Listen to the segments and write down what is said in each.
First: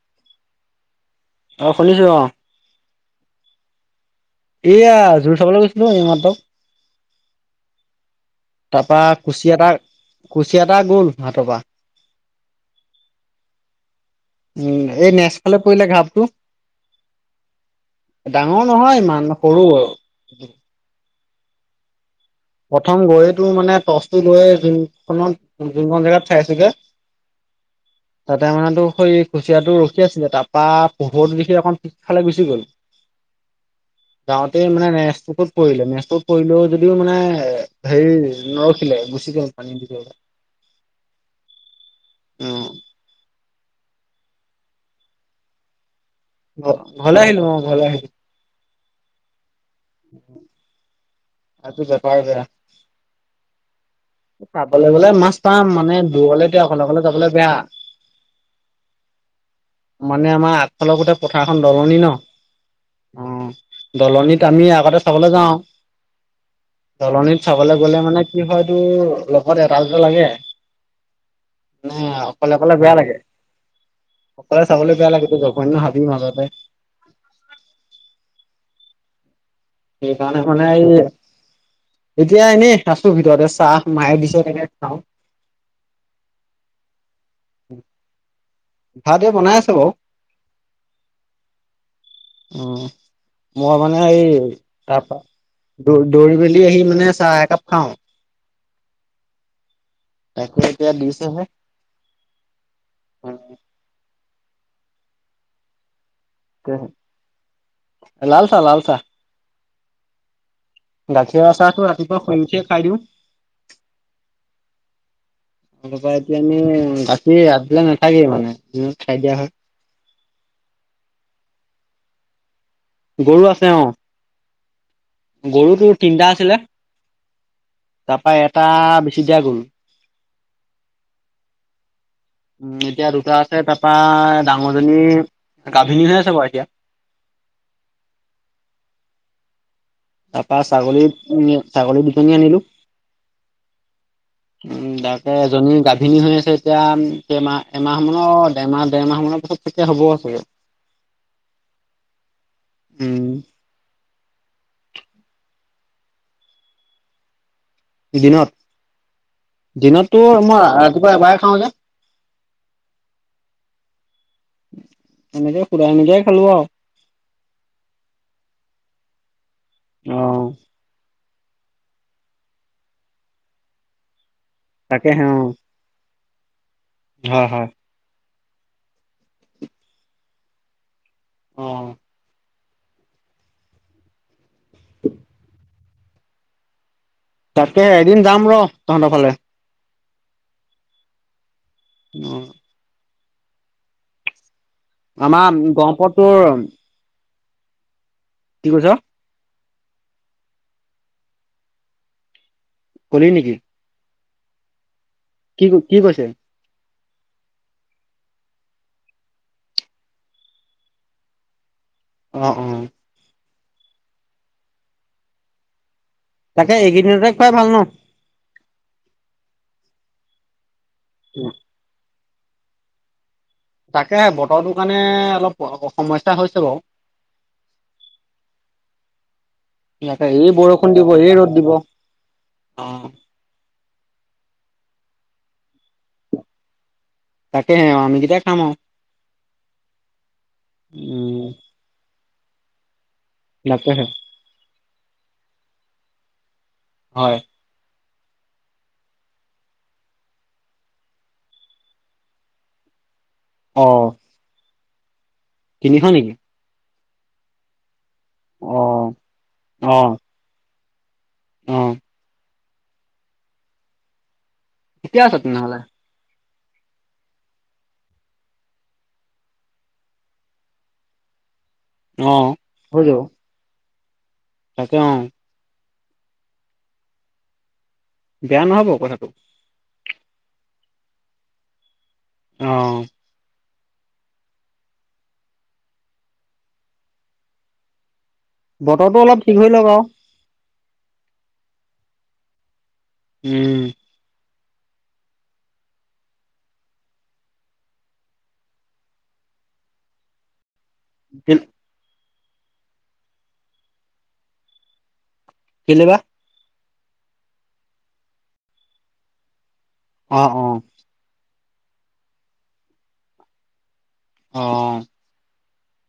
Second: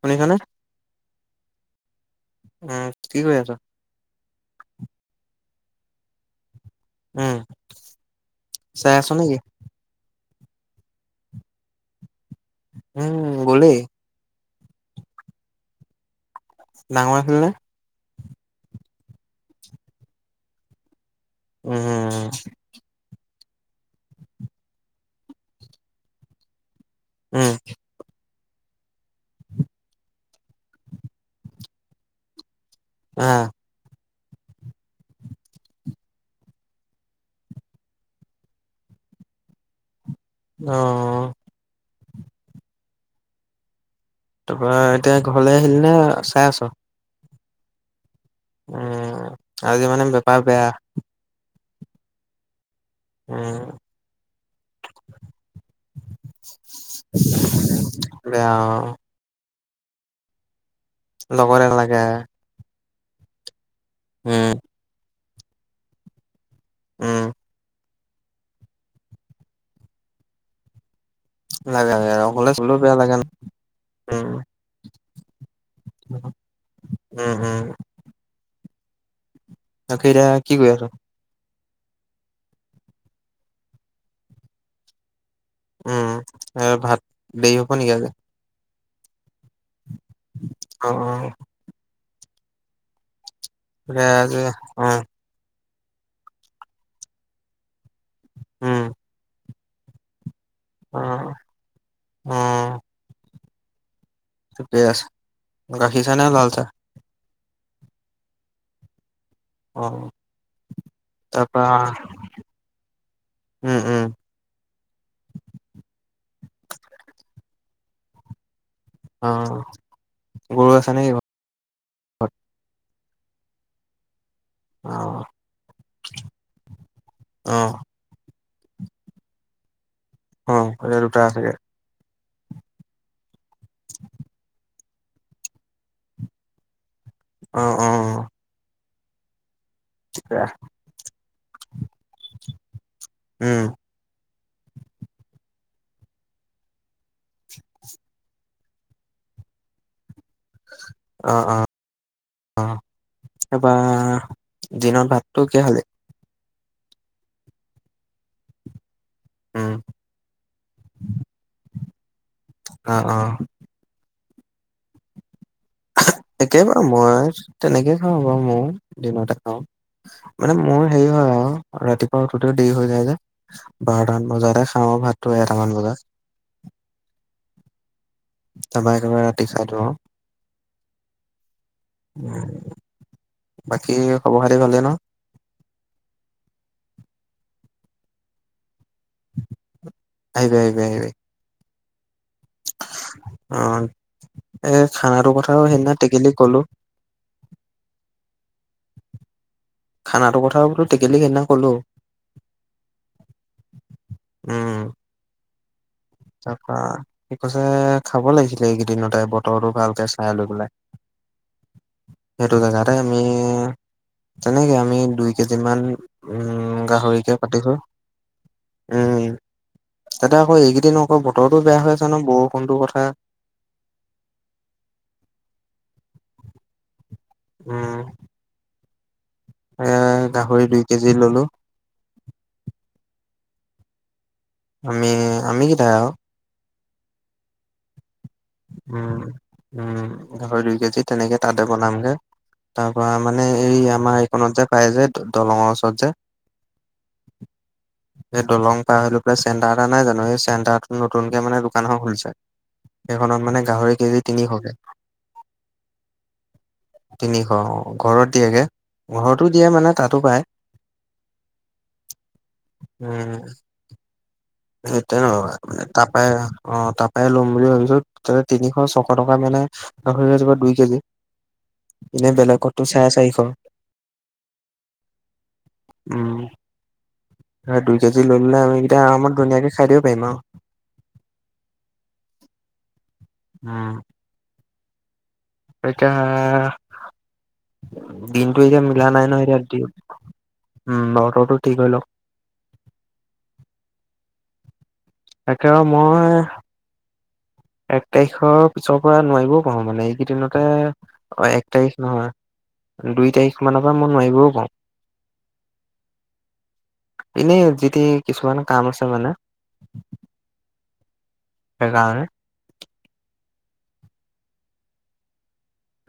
শুনিছানে? অ শুনিছো অ? অ কি কৰি আছ? এইয়া জোৰ চাবলৈ গৈছিলোঁ ই মাএ। উম। তাৰ চাই আছ পৰাা নেকি? কুচি এটা কুচি এটা গ'ল হাতৰ পৰা। উম গলেই। উম এই নেজফালে পৰিলে ঘাপটো। ডাঙৰ আছিলে নে? ডাঙৰ নহয় ইমান সৰু আৰু। উম। প্ৰথম গৈয়ে তো মানে টৰ্চটো লৈ যোনখনত যোনখন জেগাত চাইছগে উম। তাতে মানে তো সেই কুচিয়াতটো ৰখি আছিলে, তাৰপৰা পোহৰটো দেখি অকণমান পিছফালে গুচি গ'ল। আহ। যাওঁতে মানে নেজপুৰত পৰিলে নেজপুৰত পৰিলেও যদিও মানে এ হেৰি নৰখিলে গুচি গল পানী দি গ'ল। অ। উম। তাৰপৰা এতিয়া ঘৰলে আহিলি নে? চাই আছ? ঘৰলে আহিলোঁ অ', ঘৰলে আহিলোঁ। উম, আজি মানে বেপাৰ বেয়া। আজি বেপাৰ বেয়া। উম। চাবলৈ গ'লে মাছ পাম মানে দূৰলে এতিয়া অকলে অকলে যাবলৈ বেয়া, বেয়া অ', মানে আমাৰ অলপ গোটেই পথাৰখন লগৰ দলনি নালাগে। ন। অ', দলনিত উম, আমি আগতে চাবলৈ যাওঁ, উম, দলনিত চাবলে গ'লে মানে কি হয় তোৰ লগত এটাল দুটা লাগে। লাগে লাগে অকলে অকলে চলিবলৈও বেয়া লাগে। ন'। উম, অকলে চাবলে বেয়া লাগে টো জগৈন্ন হাবি মাজতে। অ অ তাকে এতিয়া সেইকাৰণে কি মানে কৰি আছ? এই এতিয়া এনেই আছো ভিতৰতে, চাহ মায়ে দিছে তাকে খাওঁ। অ, ভাত দেৰি হ'ব নেকি আজি ভাত এ বনাই আছে বাৰু। অ', অ', উম, মই মানে এতিয়া এই আজি অ', তাপা দৌ দৌৰি মেলি আহি মানে চাহ একাপ খাওঁ। উম। তাকে এতিয়া দিছে অ', হে। অ', ঠিকে আছে, গাখীৰ চাহ নে লাল চাহ। লাল চাহ, লাল চাহ। অ'। গাখীৰৰ তাৰপৰা চাহটো ৰাতিপুৱা শুই উঠিয়ে খাই দিওঁ। উম উম তপা এতিয়া আমি গাখীৰ ৰাতিলে নাথাকেই মানে। খাই দিয়া হয়। অ', গৰু আছে নেকি ঘৰত? গৰু আছে অ'। অ'। গৰু টোৰ তিনিটা আছিলে অ তাৰ পা এটা বেছি দিয়া গল। অ', এতিয়া দুটা আচেগে। উম এতিয়া দুটা আছে তাপা ডাঙৰজনী গাভিনীহে আছে বাৰু এতিয়া। অ', অ'। ঠিকে তাৰপা ছাগলী, ছাগলী দুজনী আনিলো। উম। উম, তাকে এজনী গাভিনী হৈ আছে এতিয়া কেমাহ এমাহ মানৰ এমাহ ডেৰমাহ মানৰ পাছত ঠিকে হ'ব চাগে। অ', অ', অ'। উম তাৰপা দিনত ভাতটো কিহে খালি? দিনত উম দিনতটো মই ৰাটিপুৱা এবাৰে খাওঁ যে। অ', অ'। এনেকে সুদাই নিকাই খালো আৰু। অ মই তেনেকে খাওঁ বাৰু মও দিনতে খাওঁ অ', মানে মোৰ হেৰি হয় আৰু। ৰাতিপুৱা উঠোতেও দেৰি হৈ যায় যে বাৰটামান বজাতে খাওঁ তাকেহে ভাতটো অ', এটামান বজাত। হয় হয়। তাৰপৰা একেবাৰে ৰাতি খাই দিওঁ আৰু। অ'। উম বাকী খবৰ খাতি ভালে ন তাকে এদিন যাম ৰ তহঁতৰ ফালে। আহিবি আহিবি আহিবি। অ। অ এ খানাটো আমাৰ কথাও সেইদিনা গহপুৰত টেকেলিক তোৰ কলো কি কৈছ? খানাটো কথাও বোলো টেকেলিক সেইদিনা ক'লো। ক'লি নেকি! উম। কি কি কৈছে? তাৰপৰা সি কৈছে খাব লাগিছিলে এইকেইদিনতে বতৰটো ভালকে চাই লৈ পেলাই। সেইটো অ', অ', জাগাতে আমি তেনেকে আমি দুই কেজি মান - তাকে উম এইকেইদিনতে গাহৰিকে খুৱাই ভাল পাতিছো। ন? উম তাতে আকৌ এইকেইদিন আকৌ বতৰতো বেয়া হৈ আছ নহয় বৰষুণটোৰ কথা। হা? তাকে বতৰটো কাৰণে অলপ স স সমস্যা হৈছে বাও। উম। এ এইয়াতে এই গাহৰি দুই বৰষুণ কেজি দিব এই ললো ৰ'দ দিব, অ। আমি আমি কেইটাই আও। তাকেহে অ আমি কেইটাই - উম উম গাহৰি দুই কেজি তেনেকে উম, তাতে বনামগে। তাৰ পৰা মানে এই তাকেহে আমাৰ এইকণত যে পাই যে দলংৰ ওচৰত যে। হয়। এই দলং পাৰহৈ লৈ পেলাই চেণ্টাৰ এটা নাই জানো এই চেণ্টাৰটোত নতুন কে মানে দোকান এখধ খুলিছে। সেই খনত মানে গাহৰি অ'। কেজি তিনিশকে। তিনিশ নেকি? তিনিশ অ ঘৰত দিয়েগে। অ', ঘৰতো দিয়ে মানে অ', তাতো পায়। অ। উম। সেইটোৱে ঠিকে আছে নলগাই তেনেহ'লে মানে। তাপাই অ তাপাই ল'ম বুলি ভাবিছো তেতিয়া তিনিশ ছশ টকা মানে - গাহৰি লাগিব দুই কেজি। এনেই অ'। বেলেগতো হৈ চাৰে যাব চাৰিশ। তাকে অঁ। উম, সেয়া দুই কেজি লৈ ললে বেয়া নহ'ব আমিকেইটাই কথাটো। আৰমত - ধুনীয়াকৈ খাই থাকিব পাৰিম আও। অ। উম। এতিয়া দিনটো এতিয়া মিলা বতৰটো নাই অলপ নহয় ঠিক এতিয়া হৈ লওক দিন - আৰু, উম বতৰটো ঠিক হৈ লওক। উম। তাকে আও মই - এক তাৰিখৰ পিছৰ পৰা নোৱাৰিবও পাৰো মানে এইকেইদিনতে অ এক তাৰিখ নহয়। - দুই তাৰিখ মানৰ পৰা মই নোৱাৰিবও পাওঁ। কেলে বা? এনেই যিতি কিছুমান কাম আছে মানে। অ অ। সেইকাৰণে। অ অ।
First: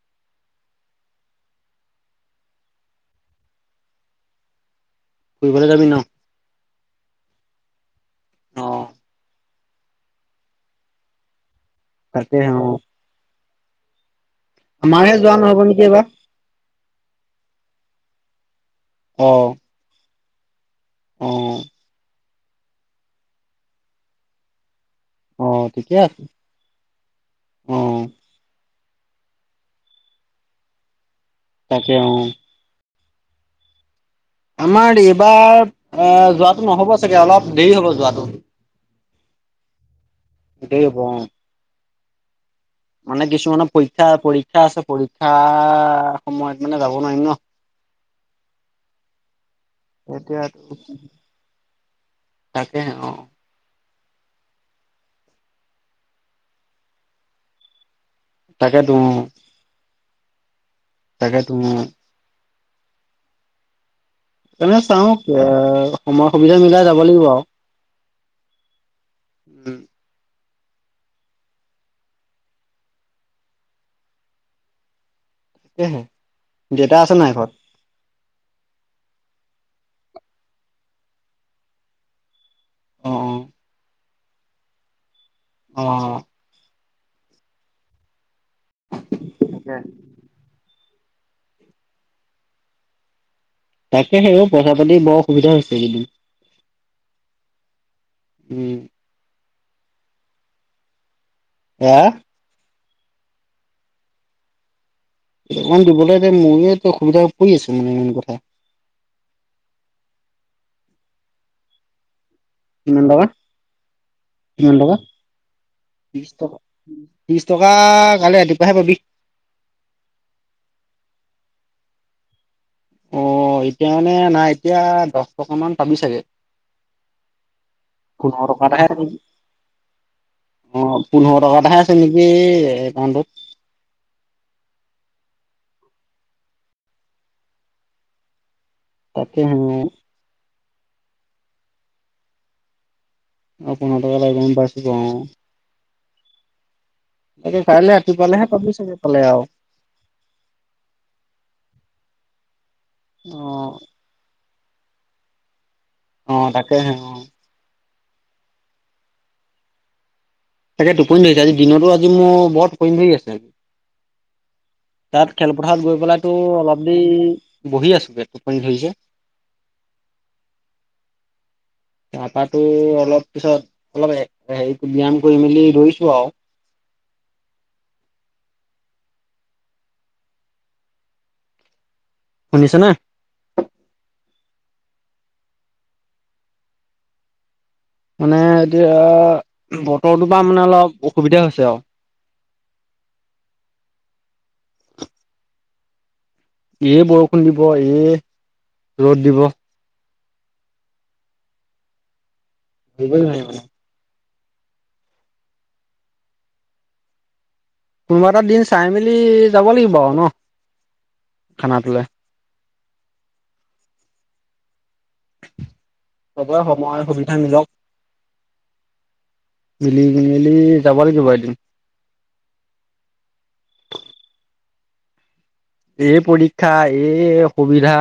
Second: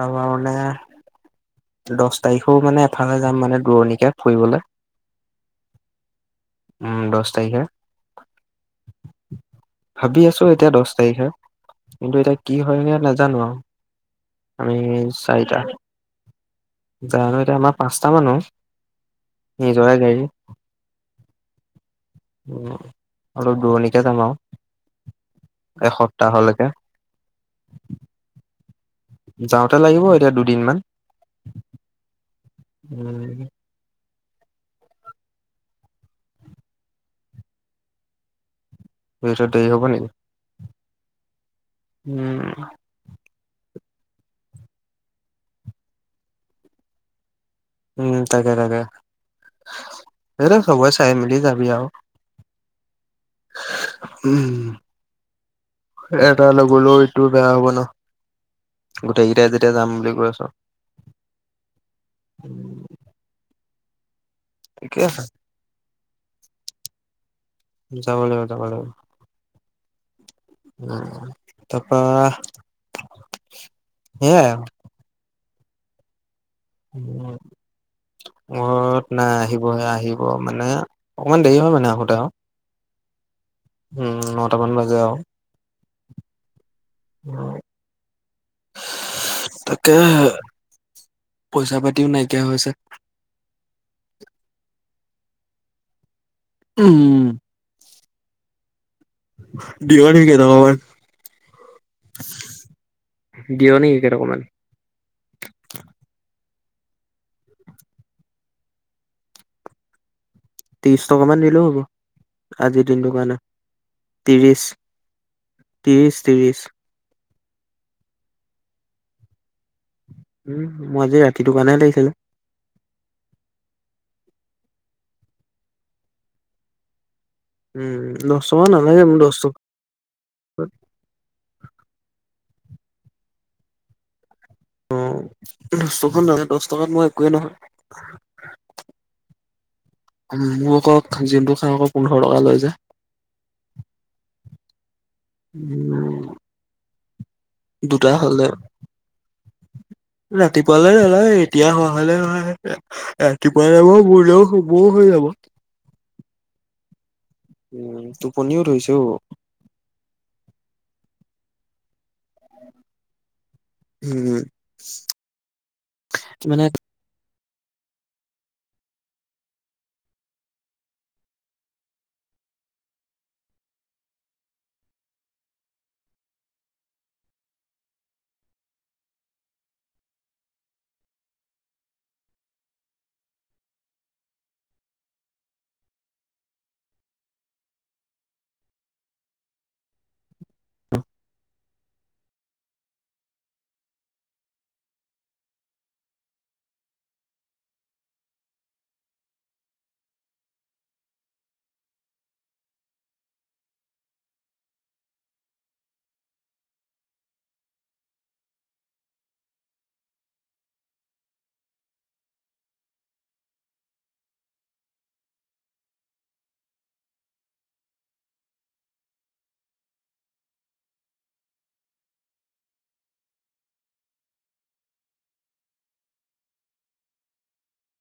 তাৰপা মানে - দহ তাৰিখও মানে এফালে যাম মানে দূৰণিকে ফুৰিবলে। ফুৰিবলে যাবি ন? উম', দহ তাৰিখে। অ। ভাবি আছোঁ এতিয়া দহ তাৰিখে, কিন্তু এতিয়া তাকে কি অ', হয় গে নেজানো আও। আমাৰহে যোৱা নহ'ব নেকি, এইবাৰ। জানোঁ এতিয়া আমাৰ পাঁচটা মানুহ। অ'। নিজৰে গাড়ী। অ'। উম, অলপ দূৰণিকে যাম আৰু। অ', ঠিকে আছে, এসপ্তাহলৈকে অ'। যাওঁতে লাগিব এতিয়া দুদিন মান। তাকে অ'। উম। আমাৰ এইবাৰ অ', যোৱাটো নহ'ব চাগে, অলপ দেৰি হ'ব যোৱাটো। তহঁতৰ দেৰি হ'ব নেকি? দেৰি হ'ব, অ'। উম। মানে কিছুমানৰ পৰীক্ষা, পৰীক্ষা আছে, পৰীক্ষা সময়ত মানে যাব নোৱাৰিম ন'। উম, তাকে-তাকে, এইটো এতিয়াতো সবৰে চাই মেলি যাবি আৰু। তাকেহে অ'। উম, এটা নগলেও ইটোৰ বেয়া হ'ব ন'। তাকেতো গোটেইকেইটাই যেতিয়া যাম বুলি কৈ আছ। তাকেটো, উম। উম। এনে ঠিকে চাওঁ, আছে এ, সময় সুবিধা মিলাই যাব লাগিব আৰু। যাব লাগিব, যাব লাগিব। উম। উম, তাৰপৰা, সেইয়াই আৰু। এহে। উম। ঘৰত নাই, আহিবহে, আহিব, মানে অকমান দেৰি হয় মানে আহোতে আৰু। অ', অ'। উম, নটামান বাজে আৰু। অ'। উম, তাকেহে। পইচা পাতিও নাইকিয়া হৈছে। তাকেহে অ', পইচা-পাতি বৰ অসুবিধা হৈছে এই কেইদিন। উম। উম'। দিঅ নেকি কেই টকা মান। আহ? দিঅ নেকি কেই টকা মান? কেই টকামান দিবলৈ এতিয়া মোৰে এতিয়া অসুবিধা পৰি আছে, মানে ইমান কথা। ত্ৰিশ টকা মান দিলেও হ'ব। আজিৰ কিমান দিনটোৰ টকা? কাৰণে, কিমান টকা? ত্ৰিশ টকা, ত্ৰিশ-ত্ৰিশ-ত্ৰিশ। ত্ৰিশ টকা, কাইলৈ ৰাতিপুৱাহে পাবি। উম, মই আজি ৰাতিটোৰ কাৰণহে লাগিছিলে। অ', এতিয়া মানে নাই, এতিয়া দহ টকামান পাবি চাগে। উম, দহ পোন্ধৰ টকা এটাহে আছে নালাগে নেকি? মোক দহ টক অ', পোন্ধৰ টকা এটাহে আছে নেকি এই একাউণ্টত। উম, দহ টকাত দহ টকাত মোৰ একোৱেই নহয়। তাকেহেনে। মোক আকৌ যোনটো খাওঁ আকৌ পোন্ধৰ টকা লয় যে। অ', পোন্ধৰ টকা লয় গম পাইছোঁটো অ'। উম। তাকে কাইলৈ ৰাতিপুৱালেহে পাবি চাগে পালে আৰু। ৰাতিপুৱালৈ নালাগে এতিয়া হোৱা হ'লে হয় ৰাতিপুৱা অ', [inaudible] অ', তাকে হে অ'। উম, টোপনিও ধৰিছে অও। তাকে টোপনি ধৰিছে আজি দিনতো আজি মোৰ বৰ টোপনি ধৰি আছে। উম, তাত খেলপথাৰত গৈ পেলাই তোৰ মানে অলপ ই বহি আছোগে টোপনি ধৰিছে। তাৰপা তোৰ অলপ পিছত অলপ হেৰি ব্যায়াম কৰি মেলি দৌৰিছো আৰু। শুনিছনে? মানে এতিয়া বতৰটোৰ পৰা মানে অলপ অসুবিধা হৈছে আও। এই বৰষুণ দিব এই ৰ'দ দিব। ধৰিবই নোৱাৰি মানে। কোনোবা এটা দিন চাই মেলি যাব লাগিব আৰু ন খানাটোলৈ। চবৰে সময় সুবিধা মিলক। মিলি মেলি যাব লাগিব এদিন। এই পৰীক্ষা এই অসুবিধা।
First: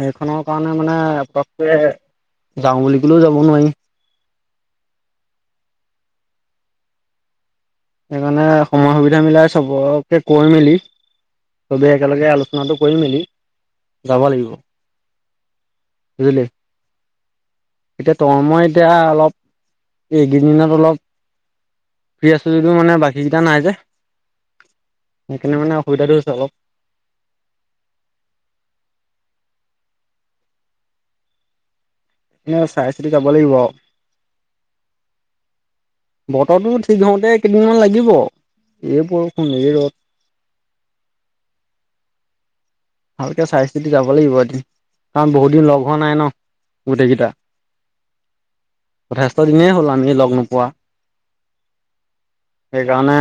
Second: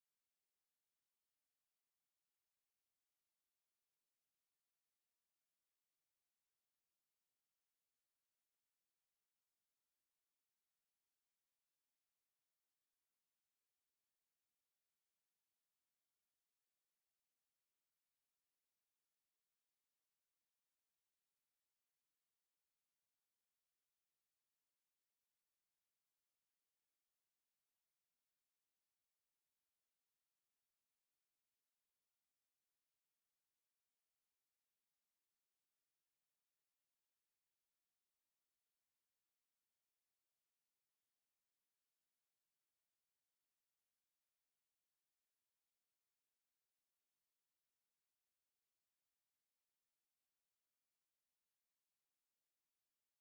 সেইখনৰ কাৰণে মানে পটককৈ যাওঁ বুলি ক'লেও যাব নোৱাৰি। সেইকাৰণে সময় সুবিধা মিলাই চবকে কৈ মেলি চবেই একেলগে আলোচনাটো কৰি মেলি যাব লাগিব। [inaudible] এতিয়া তই মই এতিয়া অলপ এইকেইদিনত অলপ ফ্ৰী আছো যদিও মানে বাকীকেইটা নাই যে। সেইকাৰণে মানে অসুবিধাটো হৈছে অলপ। এনে চাই চিতি যাব লাগিব আও। বতৰটো ঠিক হওঁতে কেইদিনমান লাগিব এই বৰষুণ এই ৰ'দ। ভালকে চাই চিতি যাব লাগিব এদিন, কাৰণ বহুত দিন লগ হোৱা নাই ন। গোটেইকেইটা। যথেষ্ট দিনেই হ'ল আমি লগ নোপোৱা। সেইকাৰণে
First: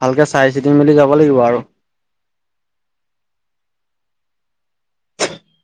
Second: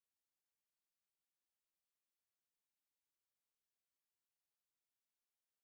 ভালকে চাই চিতি মেলি যাব লাগিব আৰু। [inaudible]